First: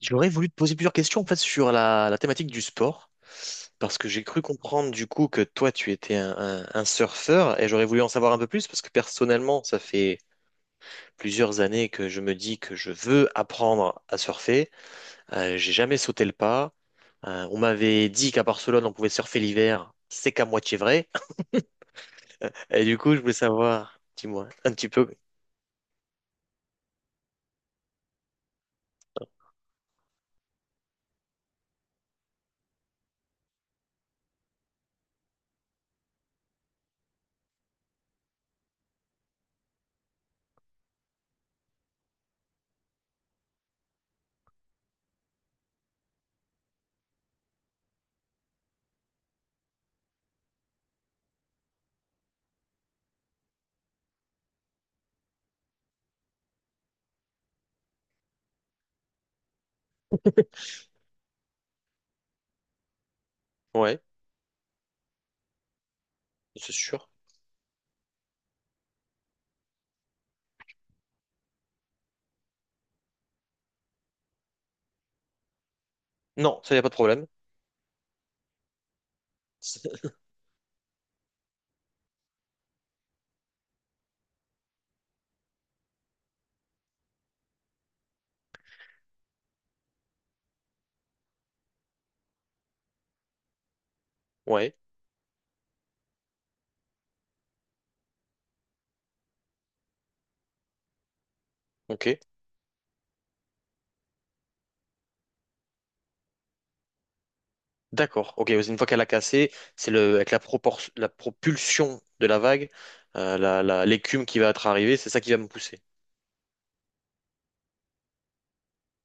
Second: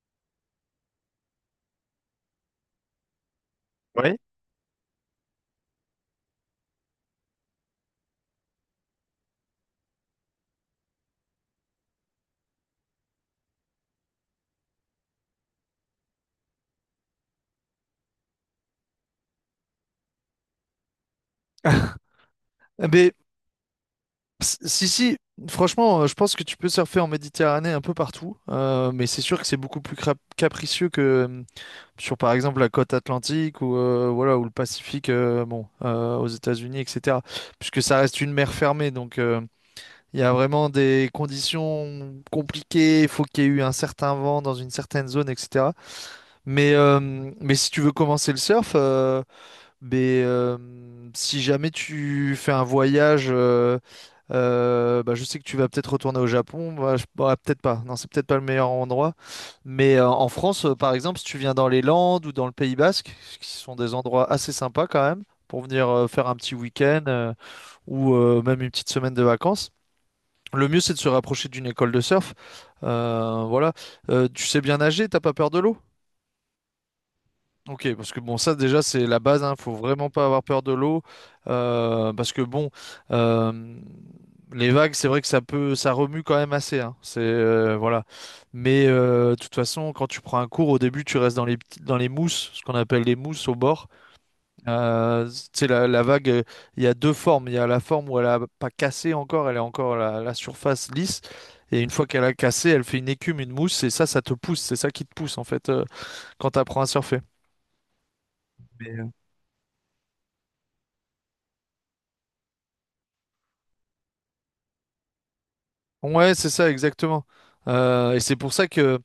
J'aurais voulu te poser plusieurs questions en fait sur la thématique du sport, parce que Oui. j'ai cru comprendre du coup que toi tu étais un surfeur et j'aurais voulu en savoir un peu plus parce que personnellement ça fait plusieurs années que je me dis que je veux apprendre à surfer. J'ai jamais sauté le pas. On m'avait dit qu'à Barcelone on pouvait surfer l'hiver, c'est qu'à moitié vrai. Ah, Et du Mais coup je voulais savoir, dis-moi s- un si, petit peu. si, franchement, je pense que tu peux surfer en Méditerranée un peu partout, mais c'est sûr que c'est beaucoup plus capricieux que sur, par exemple, la côte atlantique ou, voilà, ou le Pacifique, bon, aux États-Unis, etc. Puisque ça reste une mer fermée, donc il y a vraiment des conditions compliquées. Il faut qu'il y ait eu un certain vent dans une certaine zone, etc. Mais, euh, mais si tu veux commencer le surf. Mais si jamais tu fais un voyage, bah, je sais que tu vas peut-être retourner au Japon. Bah, peut-être pas. Non, c'est peut-être pas le meilleur endroit. Mais en France, par exemple, si tu viens dans les Landes ou dans le Pays Basque, qui sont des Ouais, endroits assez sympas quand même, pour venir faire un petit c'est week-end sûr. euh, ou même une petite semaine de vacances, le mieux c'est de se rapprocher d'une école de surf. Voilà. Tu sais bien nager, t'as pas peur de l'eau? Non, ça y a pas de problème. Ok, parce que bon, ça déjà c'est la base, hein, faut vraiment pas avoir peur de l'eau, parce que bon, euh, les vagues, c'est vrai que ça peut, ça remue quand même assez, hein, c'est voilà. Mais de toute façon, quand tu prends un cours, au début, tu restes dans les dans les mousses, ce qu'on appelle les mousses au bord. Ouais, Tu sais, la vague, il y a deux formes. Il y a la forme où elle a pas cassé encore, elle est encore la, la surface lisse, et une fois ok. qu'elle a cassé, elle fait une écume, une mousse, et ça te pousse, c'est ça qui te pousse en fait quand tu apprends à surfer. D'accord. Ok, une fois qu'elle a cassé, c'est le avec la propulsion de la vague, l'écume qui va être arrivée, c'est ça qui va me pousser. Ouais, c'est ça, exactement. Et c'est pour ça que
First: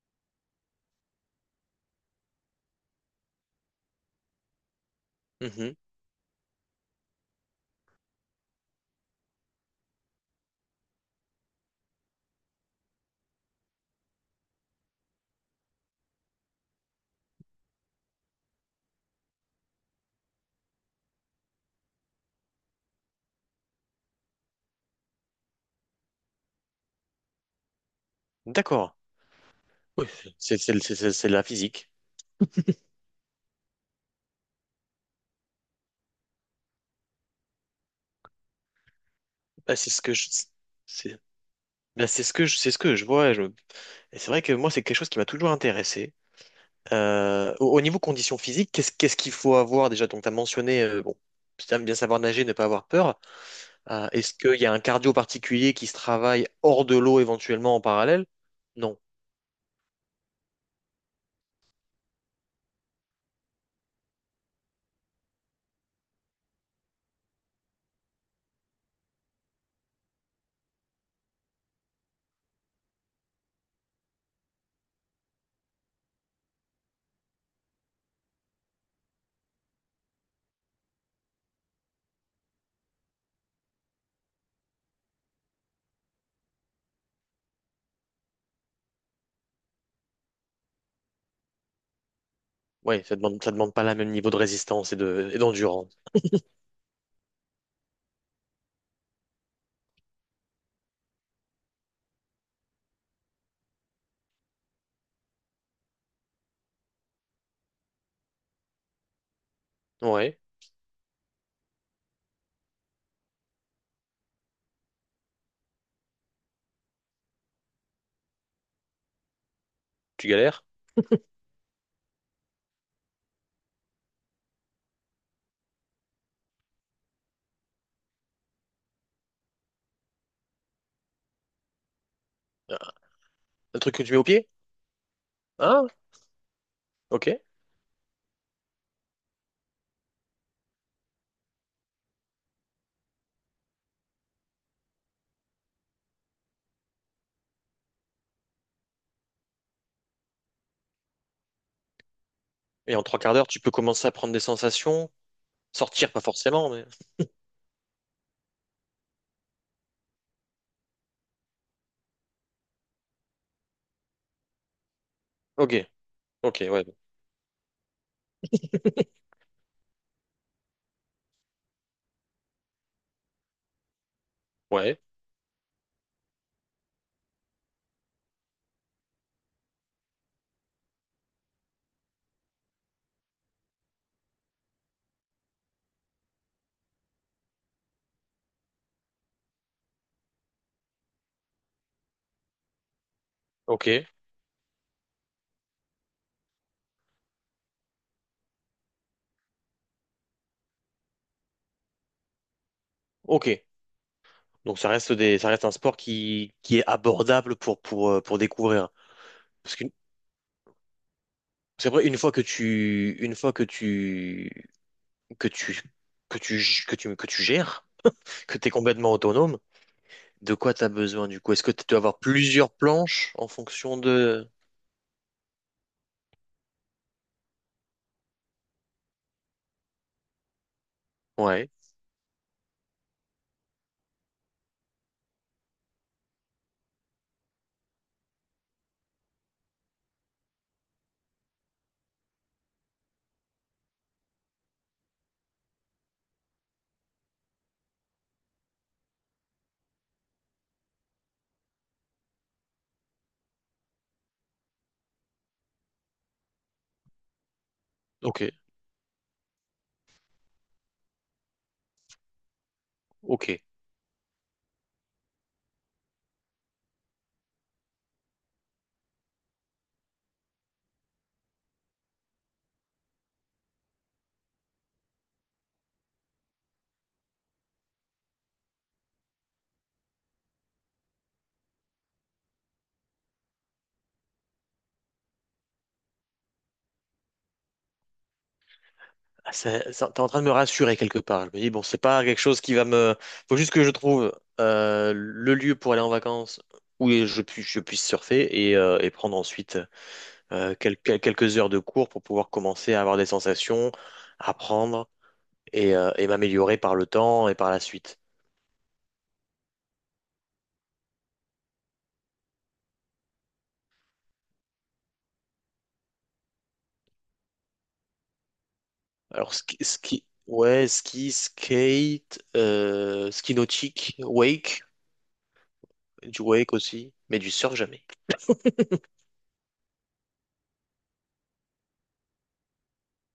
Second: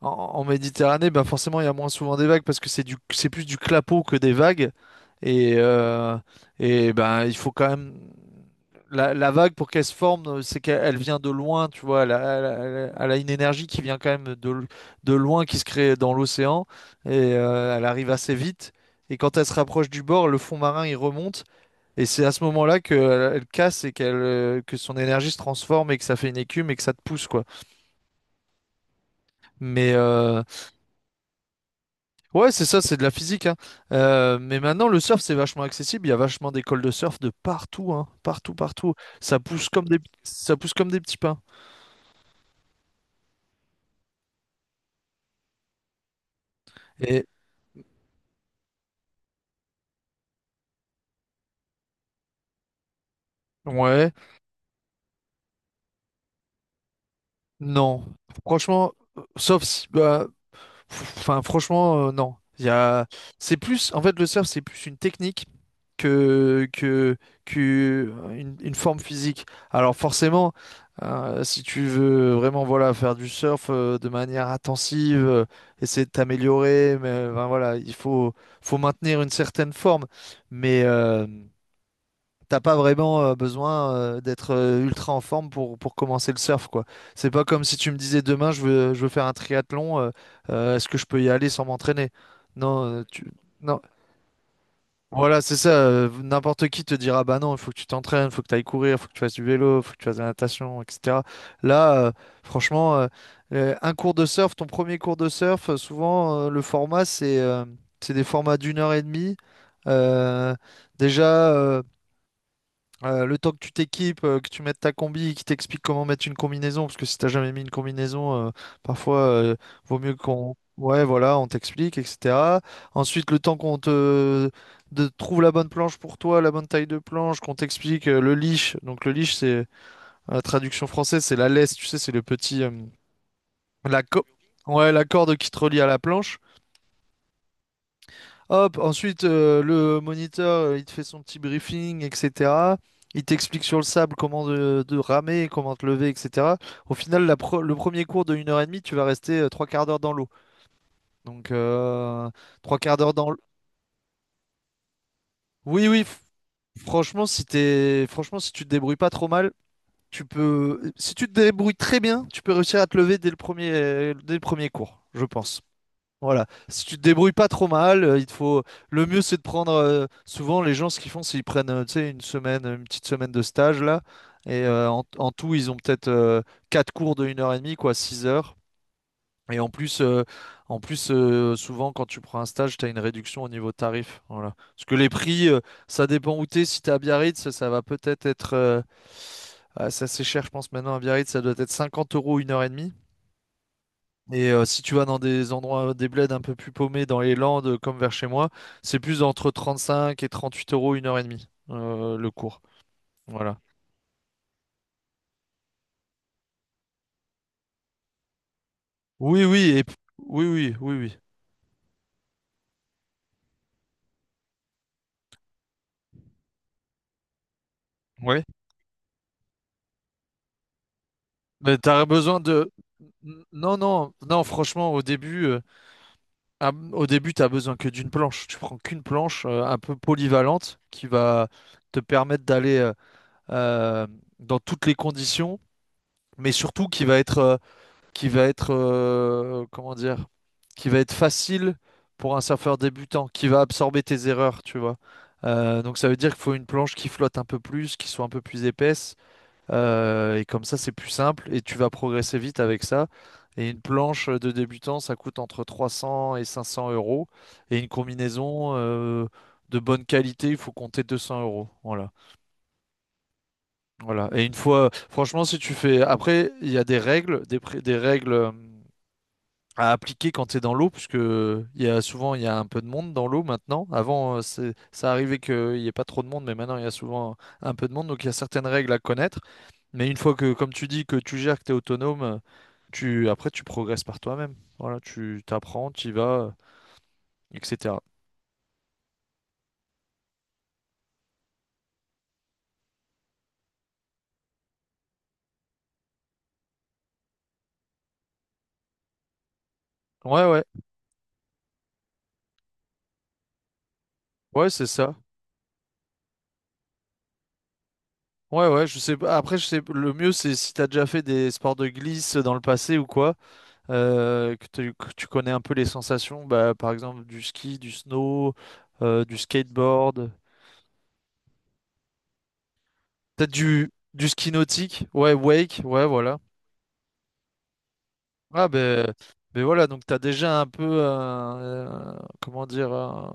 en, en Méditerranée, ben forcément, il y a moins souvent des vagues parce que c'est du, c'est plus du clapot que des vagues. Et, Mhm. euh, et ben, il faut quand même la, la vague pour qu'elle se forme, c'est qu'elle elle vient de loin, tu vois. Elle elle elle elle a une énergie qui vient quand même de, de loin, qui se crée dans l'océan et elle arrive assez vite. Et quand elle se rapproche du bord, le fond marin il remonte. Et c'est à ce moment-là que elle, elle casse et qu'elle que son énergie se transforme et que ça fait une écume et que ça te pousse quoi. D'accord. Mais Oui, euh, c'est la physique. ouais, c'est ça, c'est de la physique hein. Mais maintenant le surf c'est vachement accessible, il y a vachement d'écoles de surf de partout hein, partout partout. Ça pousse Bah, comme c'est des ce que je ça pousse comme des petits c'est pains. bah, c'est ce que je c'est ce que je vois. Et c'est vrai que moi c'est quelque chose qui m'a toujours intéressé. Et Au niveau conditions physiques, qu'est-ce qu'il faut avoir déjà? Donc tu as mentionné bon, c'est bien savoir nager, ne pas avoir peur. Euh, ouais, est-ce qu'il y a un cardio particulier qui se travaille hors de l'eau éventuellement en non. parallèle? Franchement, sauf si bah, pff, enfin franchement non. Il y a c'est plus en fait le surf c'est plus une technique que, que, que une forme physique. Alors forcément, si tu veux vraiment voilà, faire du surf de manière intensive, essayer de t'améliorer, mais ben, voilà, il faut, faut maintenir une certaine forme. Mais t'as pas vraiment besoin d'être ultra en forme pour commencer le surf, quoi. C'est pas comme si tu me disais demain je veux faire un triathlon, est-ce que je peux y aller sans m'entraîner? Non, Ouais, tu... ça demande non, pas le même niveau de résistance et et voilà, c'est ça. d'endurance. N'importe qui te dira, bah non, il faut que tu t'entraînes, il faut que tu ailles courir, il faut que tu fasses du vélo, il faut que tu fasses de la natation, etc. Là, franchement, un cours de surf, ton premier cours de surf, souvent, le format, c'est des formats d'une heure et demie. Ouais, Euh, Déjà, le temps que tu t'équipes, que tu mettes ta combi, qui t'explique comment mettre une combinaison, parce que si t'as jamais mis une combinaison, parfois vaut mieux tu qu'on. galères. Ouais, voilà, on t'explique, etc. Ensuite, le temps qu'on te de trouve la bonne planche pour toi, la bonne taille de planche, qu'on t'explique le leash. Donc le leash, c'est la traduction française, c'est la laisse, tu sais, c'est le petit Un truc la que tu mets co- au pied? ouais, la corde qui te relie à Hein? la planche. Ok. Hop, ensuite, le moniteur, il te fait son petit briefing, etc. Il t'explique sur le sable comment de ramer, comment te lever, etc. Au final, la le premier cours de une heure et demie tu vas rester trois quarts d'heure dans l'eau. Donc, trois Et quarts en d'heure trois dans quarts l'eau. d'heure, tu peux commencer à prendre des sensations. Oui, oui, Sortir, pas forcément, mais. franchement, si t'es... franchement, si tu te débrouilles pas trop mal, tu peux... Si tu te débrouilles très bien, tu peux réussir à te lever dès le premier cours, je pense. Ok, Voilà. ok, Si ouais. tu te débrouilles pas trop mal, il te faut. Le mieux, c'est de prendre. Souvent, les gens, ce qu'ils font, c'est qu'ils prennent, tu sais, une semaine, une petite semaine de stage là. Et Ouais, en, en tout, ils ont peut-être quatre cours de une heure et demie, quoi, 6 heures. Et en plus, souvent, quand tu prends un stage, tu as une réduction au niveau tarif. Voilà. Parce que les prix, ça dépend où t'es. Si t'es à Biarritz, ça va peut-être être. Ah, ça, c'est cher, je pense, maintenant à Biarritz, ça doit être 50 € une heure et demie. ok, Et si tu vas dans des endroits, des bleds un peu plus paumés dans les Landes, comme vers chez moi, c'est plus entre 35 et 38 € une heure et demie, le cours. ok. Voilà. Donc ça reste un sport qui est abordable pour découvrir. Oui, oui, Parce que oui, oui, oui, oui. c'est vrai, une fois que tu, une fois que tu, que tu, que tu, que tu, que tu gères, Oui. que tu es complètement autonome, de quoi t'as besoin du coup? Est-ce que Mais tu dois t'as avoir besoin de. plusieurs planches en Non, fonction non, non, de... franchement, au début, ah, au début, t'as besoin que d'une planche. Tu prends qu'une planche un peu polyvalente qui va Ouais, te permettre d'aller euh, dans toutes les conditions, mais surtout qui va être, comment dire, qui va être facile pour un surfeur débutant, qui va absorber tes erreurs, tu vois. Donc ça veut dire qu'il faut une planche qui flotte un peu plus, qui soit un peu plus épaisse, et comme ça c'est plus simple et tu vas progresser vite avec ça. Et une planche de débutant, ça coûte entre 300 et 500 euros, et une ok, combinaison de bonne qualité, il faut compter 200 euros. Voilà. ok. Voilà. Et une fois, franchement, si tu fais, après, il y a des règles, des, des règles à appliquer quand tu es dans l'eau, puisque il y a souvent il y a un peu de monde dans l'eau maintenant. Avant, c'est- ça arrivait qu'il n'y ait pas trop de monde, mais maintenant il y a souvent un peu de monde, donc il y a certaines règles à connaître. Mais une fois que, comme tu dis, que tu gères, que tu es autonome, tu après tu progresses par toi-même. Voilà, tu t'apprends, tu y vas, etc. Ah, t'es en train de me rassurer quelque part. Je me dis, bon, c'est pas quelque chose qui va me... Faut juste que je trouve le lieu pour aller en vacances où je, puis, je puisse surfer et prendre ensuite Ouais, ouais, quelques heures de cours pour pouvoir commencer à avoir des sensations, ouais, c'est apprendre ça. Et m'améliorer par le temps et par la suite. Ouais, ouais, je sais pas. Après, je sais, le mieux, c'est si t'as déjà fait des sports de glisse dans le passé ou quoi. Que, tu que tu connais un peu les sensations, bah, par exemple du ski, du snow, du Alors, skateboard, ski, skate, peut-être ski nautique, du ski wake. nautique, ouais, wake, ouais, voilà. Du wake aussi, mais du surf jamais. Ah ben, ben voilà, donc tu as déjà un peu, comment dire,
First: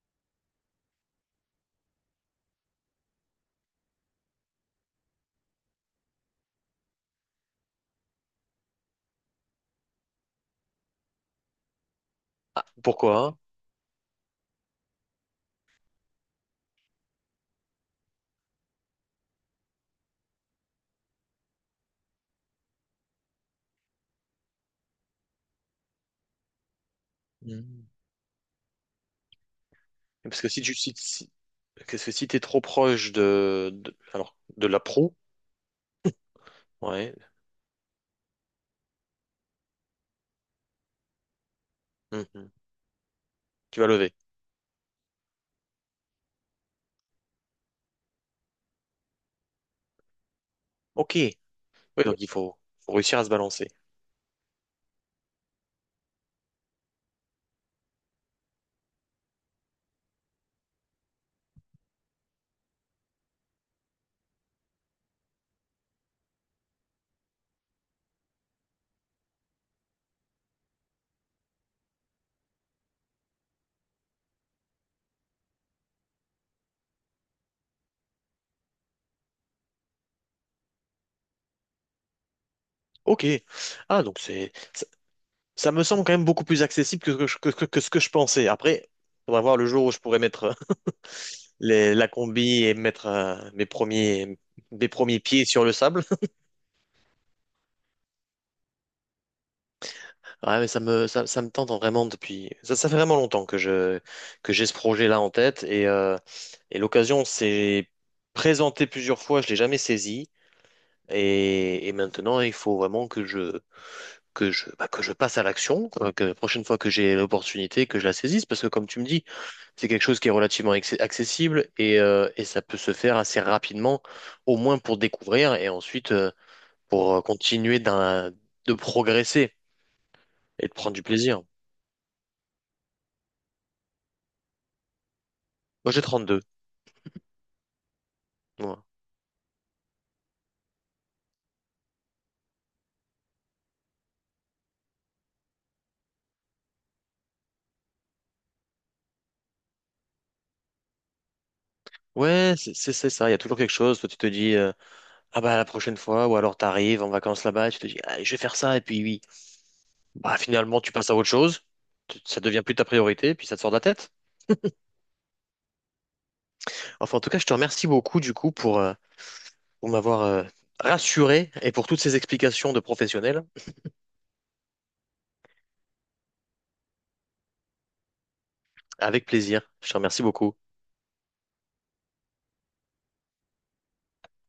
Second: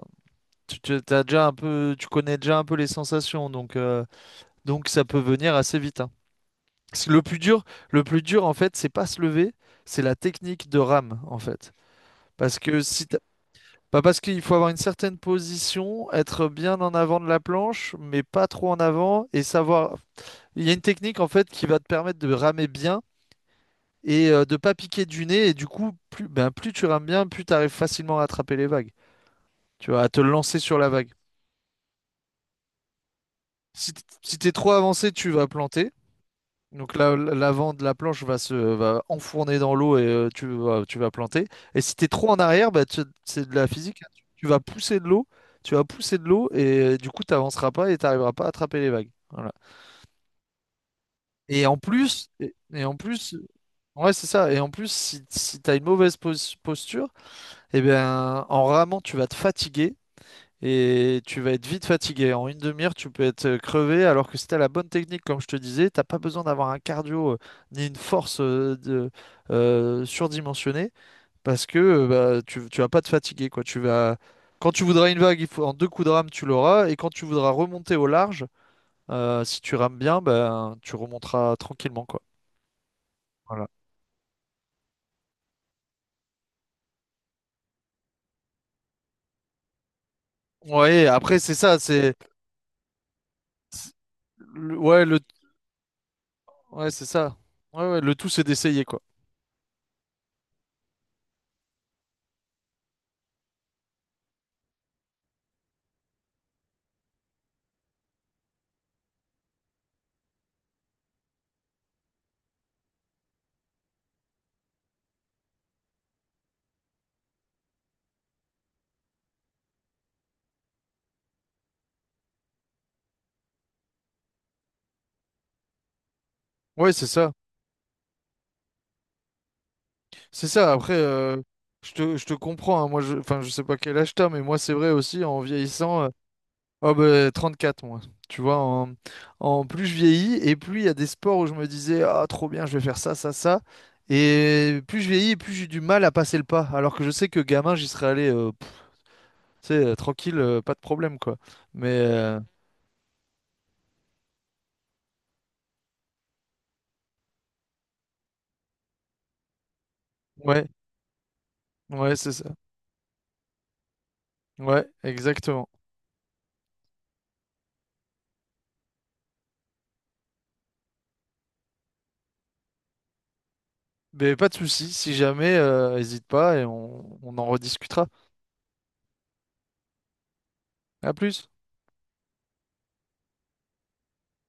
tu, t'as déjà un peu, tu connais déjà un peu les sensations, donc ça peut venir assez vite, hein. Parce que le plus dur, le plus dur en fait, c'est pas se lever, c'est la technique de rame en fait. Parce Ah, que si tu... pourquoi? Bah parce qu'il faut avoir une certaine position, être bien en avant de la planche, mais pas trop en avant, et savoir. Il y a une technique en fait qui va te permettre de ramer bien et de pas piquer du nez, et du coup, plus, ben, plus tu rames bien, plus tu arrives Mhm. facilement à attraper les vagues, tu vois, à te Parce que lancer si tu sur la si, vague. si- parce que si t'es trop proche alors Si t'es de trop la avancé, pro, tu vas planter. Donc ouais, l'avant de la planche va se va enfourner dans l'eau et tu vas planter. Et si tu es trop en mhm, arrière, bah, tu- c'est de la tu vas physique. Hein. lever. Tu vas pousser de l'eau, tu vas pousser de l'eau et du coup tu n'avanceras pas et tu n'arriveras pas à attraper les vagues. Voilà. Ok. Oui, donc il faut, Et faut en réussir à se plus, balancer. ouais, c'est ça. Et en plus, si, si tu as une mauvaise posture, eh bien, en ramant, tu vas te fatiguer et tu vas être vite fatigué. En une demi-heure, tu peux être crevé, alors que si t'as la bonne technique, comme je te disais, t'as pas besoin d'avoir un cardio ni une force de, surdimensionnée, parce que bah, tu vas pas te fatiguer, quoi. Tu vas... Quand tu voudras une vague, il faut... en deux coups de rame, tu l'auras, et quand tu voudras remonter au large, si tu rames bien, ben, tu remonteras tranquillement, quoi. Ok. Voilà. Ah, donc c'est ça, ça me semble quand même beaucoup plus accessible que ce que je pensais. Après, on va voir le jour où je pourrais mettre Ouais, après, c'est ça, les, la c'est... combi et mettre mes le... premiers pieds sur le sable. ouais, c'est ça. Ouais, ouais, le tout, c'est d'essayer, quoi. Ouais, mais ça me tente vraiment depuis. Ça fait vraiment longtemps que je, que j'ai ce projet-là en tête et l'occasion s'est présentée plusieurs fois, je l'ai jamais saisie et maintenant il faut vraiment que je, bah, que je passe à l'action, quoi, que la prochaine fois que j'ai l'opportunité, que je la saisisse parce que comme tu me dis, c'est quelque chose qui est relativement accessible et ça peut se faire assez rapidement, au moins pour découvrir et ensuite Ouais, c'est pour ça. continuer de progresser C'est et ça, de après, prendre du plaisir. Je te comprends, hein, moi, je, enfin, je sais pas quel âge t'as, mais moi, c'est vrai aussi, en Moi j'ai vieillissant, 32. oh, ben, 34 moi, tu vois, Ouais. en, en plus je vieillis, et plus il y a des sports où je me disais, ah, trop bien, je vais faire ça, ça, ça, et plus je vieillis, plus j'ai du mal à passer le pas, alors que je sais que gamin, j'y serais allé, pff, tu sais, tranquille, pas de problème, quoi, mais, Ouais, c'est ça. Il y a toujours quelque chose. Toi, tu te dis, ah bah la prochaine fois, ou alors t'arrives en vacances là-bas, tu te dis, ah, je vais faire ça, et puis oui. Bah, ouais, finalement, tu passes à autre chose. ouais, Tu... c'est Ça ça, devient plus ta priorité, puis ça te sort de la tête. ouais, exactement, Enfin, en tout cas, je te remercie beaucoup du coup pour m'avoir rassuré et pour toutes ces explications de professionnels. mais pas de souci, si jamais, hésite pas, et on en rediscutera, Avec plaisir. Je te remercie beaucoup. à plus.